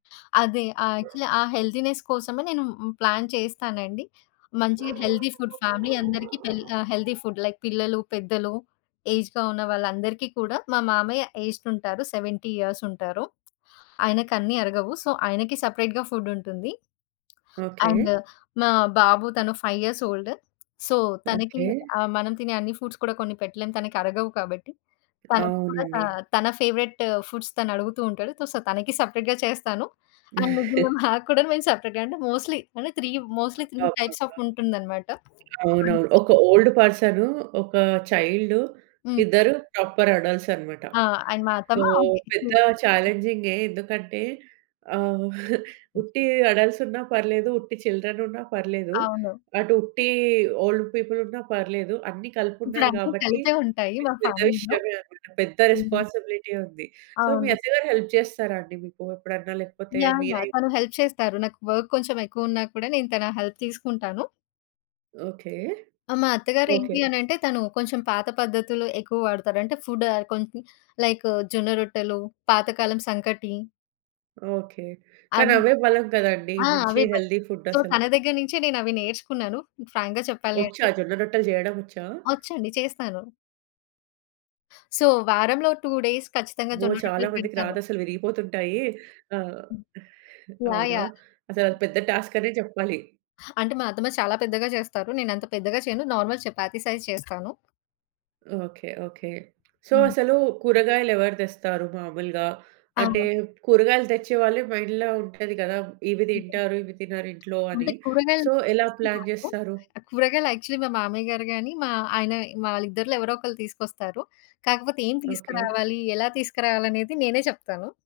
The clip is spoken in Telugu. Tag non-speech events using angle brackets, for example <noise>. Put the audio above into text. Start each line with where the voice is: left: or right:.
left: అదే. ఆహ్, యాక్చువల్లీ ఆ హెల్తీనెస్ కోసమే నేను హ్మ్, ప్లాన్ చేస్తానండి. మంచిగా హెల్తీ ఫుడ్ ఫ్యామిలీ అందరికి తెల్ ఆహ్, హెల్తీ ఫుడ్ లైక్ పిల్లలు, పెద్దలు, ఏజ్డ్‌గా ఉన్న వాళ్ళందరికీ కూడా, మా మామయ్య ఏజ్డ్ ఉంటారు. 70 ఇయర్స్ ఉంటారు. ఆయనకన్నీ అరగవు. సో, ఆయనకి సపరేట్‌గా ఫుడ్ ఉంటుంది.
right: ఓకే.
left: అండ్ మా బాబు తను 5 ఇయర్స్ ఓల్డ్. సో, తనకి
right: ఓకే.
left: ఆహ్, మనం తినే అన్ని ఫుడ్స్ కూడా కొన్ని పెట్టలేం తనకరగవు కాబట్టి. తనకి కూడా త
right: అవునండి.
left: తన ఫేవరైట్ ఫుడ్స్ తనడుగుతూ ఉంటాడు. సో, తనకి సపరేట్‌గా చేస్తాను. అండ్ ముగ్గురుం
right: <chuckles>
left: మాకు కూడాను మేము సపరేట్‌గా అంటేm మోస్ట్‌లీ అంటే 3. మోస్ట్‌లీ 3 టైప్స్ ఆఫ్
right: అబ్బబ్బా!
left: ఉంటుందనమాట. అన్
right: అవునవును.
left: సె
right: ఒక ఓల్డ్ పర్సను, ఒక చైల్డు,
left: హ్మ్.
right: ఇద్దరు ప్రాపర్ అడల్ట్స్ అనమాట.
left: ఆ! అండ్ మా
right: సో,
left: అత్తమ్మ ఓకే.
right: పెద్ద
left: హ్మ్.
right: చాలెంజింగే. ఎందుకంటే ఆహ్, <chuckles>
left: హ్మ్.
right: ఉట్టి అడల్ట్స్ ఉన్నా పర్లేదు, ఉట్టి చిల్డ్రన్ ఉన్నా పర్లేదు.
left: అవును.
right: అటు ఉట్టి ఓల్డ్ పీపుల్ ఉన్న పర్లేదు. అన్నీ కలిపున్నారు
left: ఇప్పుడన్ని
right: గాబట్టి
left: కలిపే ఉంటాయి
right: మీకు
left: మా
right: పెద్ద
left: ఫ్యామిలీలో.
right: విషయమే అనమాట. పెద్ద
left: హ్మ్.
right: రెస్పాన్సిబిలిటీయే ఉంది. సో, మీ
left: అవును.
right: అత్తగారు హెల్ప్ చేస్తారా అండి మీకు ఎప్పుడన్నా? లేకపోతే
left: యాహ్! యాహ్!
right: మీరే
left: తను హెల్ప్ చేస్తారు. నాకు వర్క్ కొంచెం ఎక్కువున్నా కూడా, నేను తన హెల్ప్ తీసుకుంటాను.
right: ఓకే.
left: ఆ! మా అత్తగారు
right: ఓకే.
left: ఏంటి అని అంటే, తను కొంచెం పాత పద్ధతులు ఎక్కువ వాడతారు. అంటే ఫుడ్ ఆహ్, కొంచెం లైక్ జొన్న రొట్టెలు, పాతకాలం సంకటి
right: ఓకే. కానీ
left: అవి
right: అవే బలం కదండీ!
left: ఆ!
right: మంచి
left: అవే మరి.
right: హెల్తీ ఫుడ్
left: సో,
right: అసలు!
left: తన దగ్గర నుంచే నేనవి నేర్చుకున్నాను ఫ్రాంక్‌గా చెప్పాలి
right: వచ్చా
left: అంటే.
right: జొన్న రొట్టెలు జేయడమొచ్చా?
left: వచ్చండి చేస్తాను. సో, వారంలో 2 డేస్ ఖచ్చితంగా
right: అమ్మో!
left: జొన్న
right: చాలా
left: రొట్టెలు
right: మందికి
left: పెడతాను.
right: రాదసలు విరిగిపోతుంటాయి. ఆహ్
left: హ్మ్. యాహ్!
right: అవునా!
left: యాహ్!
right: అసలు అది
left: అన్
right: పెద్ద టాస్క్ అనే చెప్పాలి.
left: అంటే మా అత్తమ్మ చాలా పెద్దగా చేస్తారు. నేనంత పెద్దగా చేయను. నార్మల్ చపాతీ సైజ్ చేస్తాను.
right: ఓకే. ఓకే. సో,
left: హ్మ్.
right: అసలు కూరగాయలు ఎవరు తెస్తారు మామూలుగా? అంటే
left: అవును.
right: కూరగాయలు తెచ్చే వాళ్ళే మైండ్‌లో ఉంటది కదా! ఇవి
left: హుహు.
right: తింటారు ఇవి తినరింట్లో అని
left: అంటే కూరగాయలు
right: సో, ఎలా ప్లాన్
left: తీసుకురాను.
right: చేస్తారు?
left: కూరగాయలు యాక్చువల్లి మా మామయ్య గారు గాని, మా ఆయన వాళ్ళిద్దరిలో ఎవరో ఒకళ్ళు తీసుకొస్తారు. కాకపోతే ఏం
right: ఓకే.
left: తీసుకురావాలి, ఎలా తీసుకురావాలి అనేది నేనే చెప్తాను.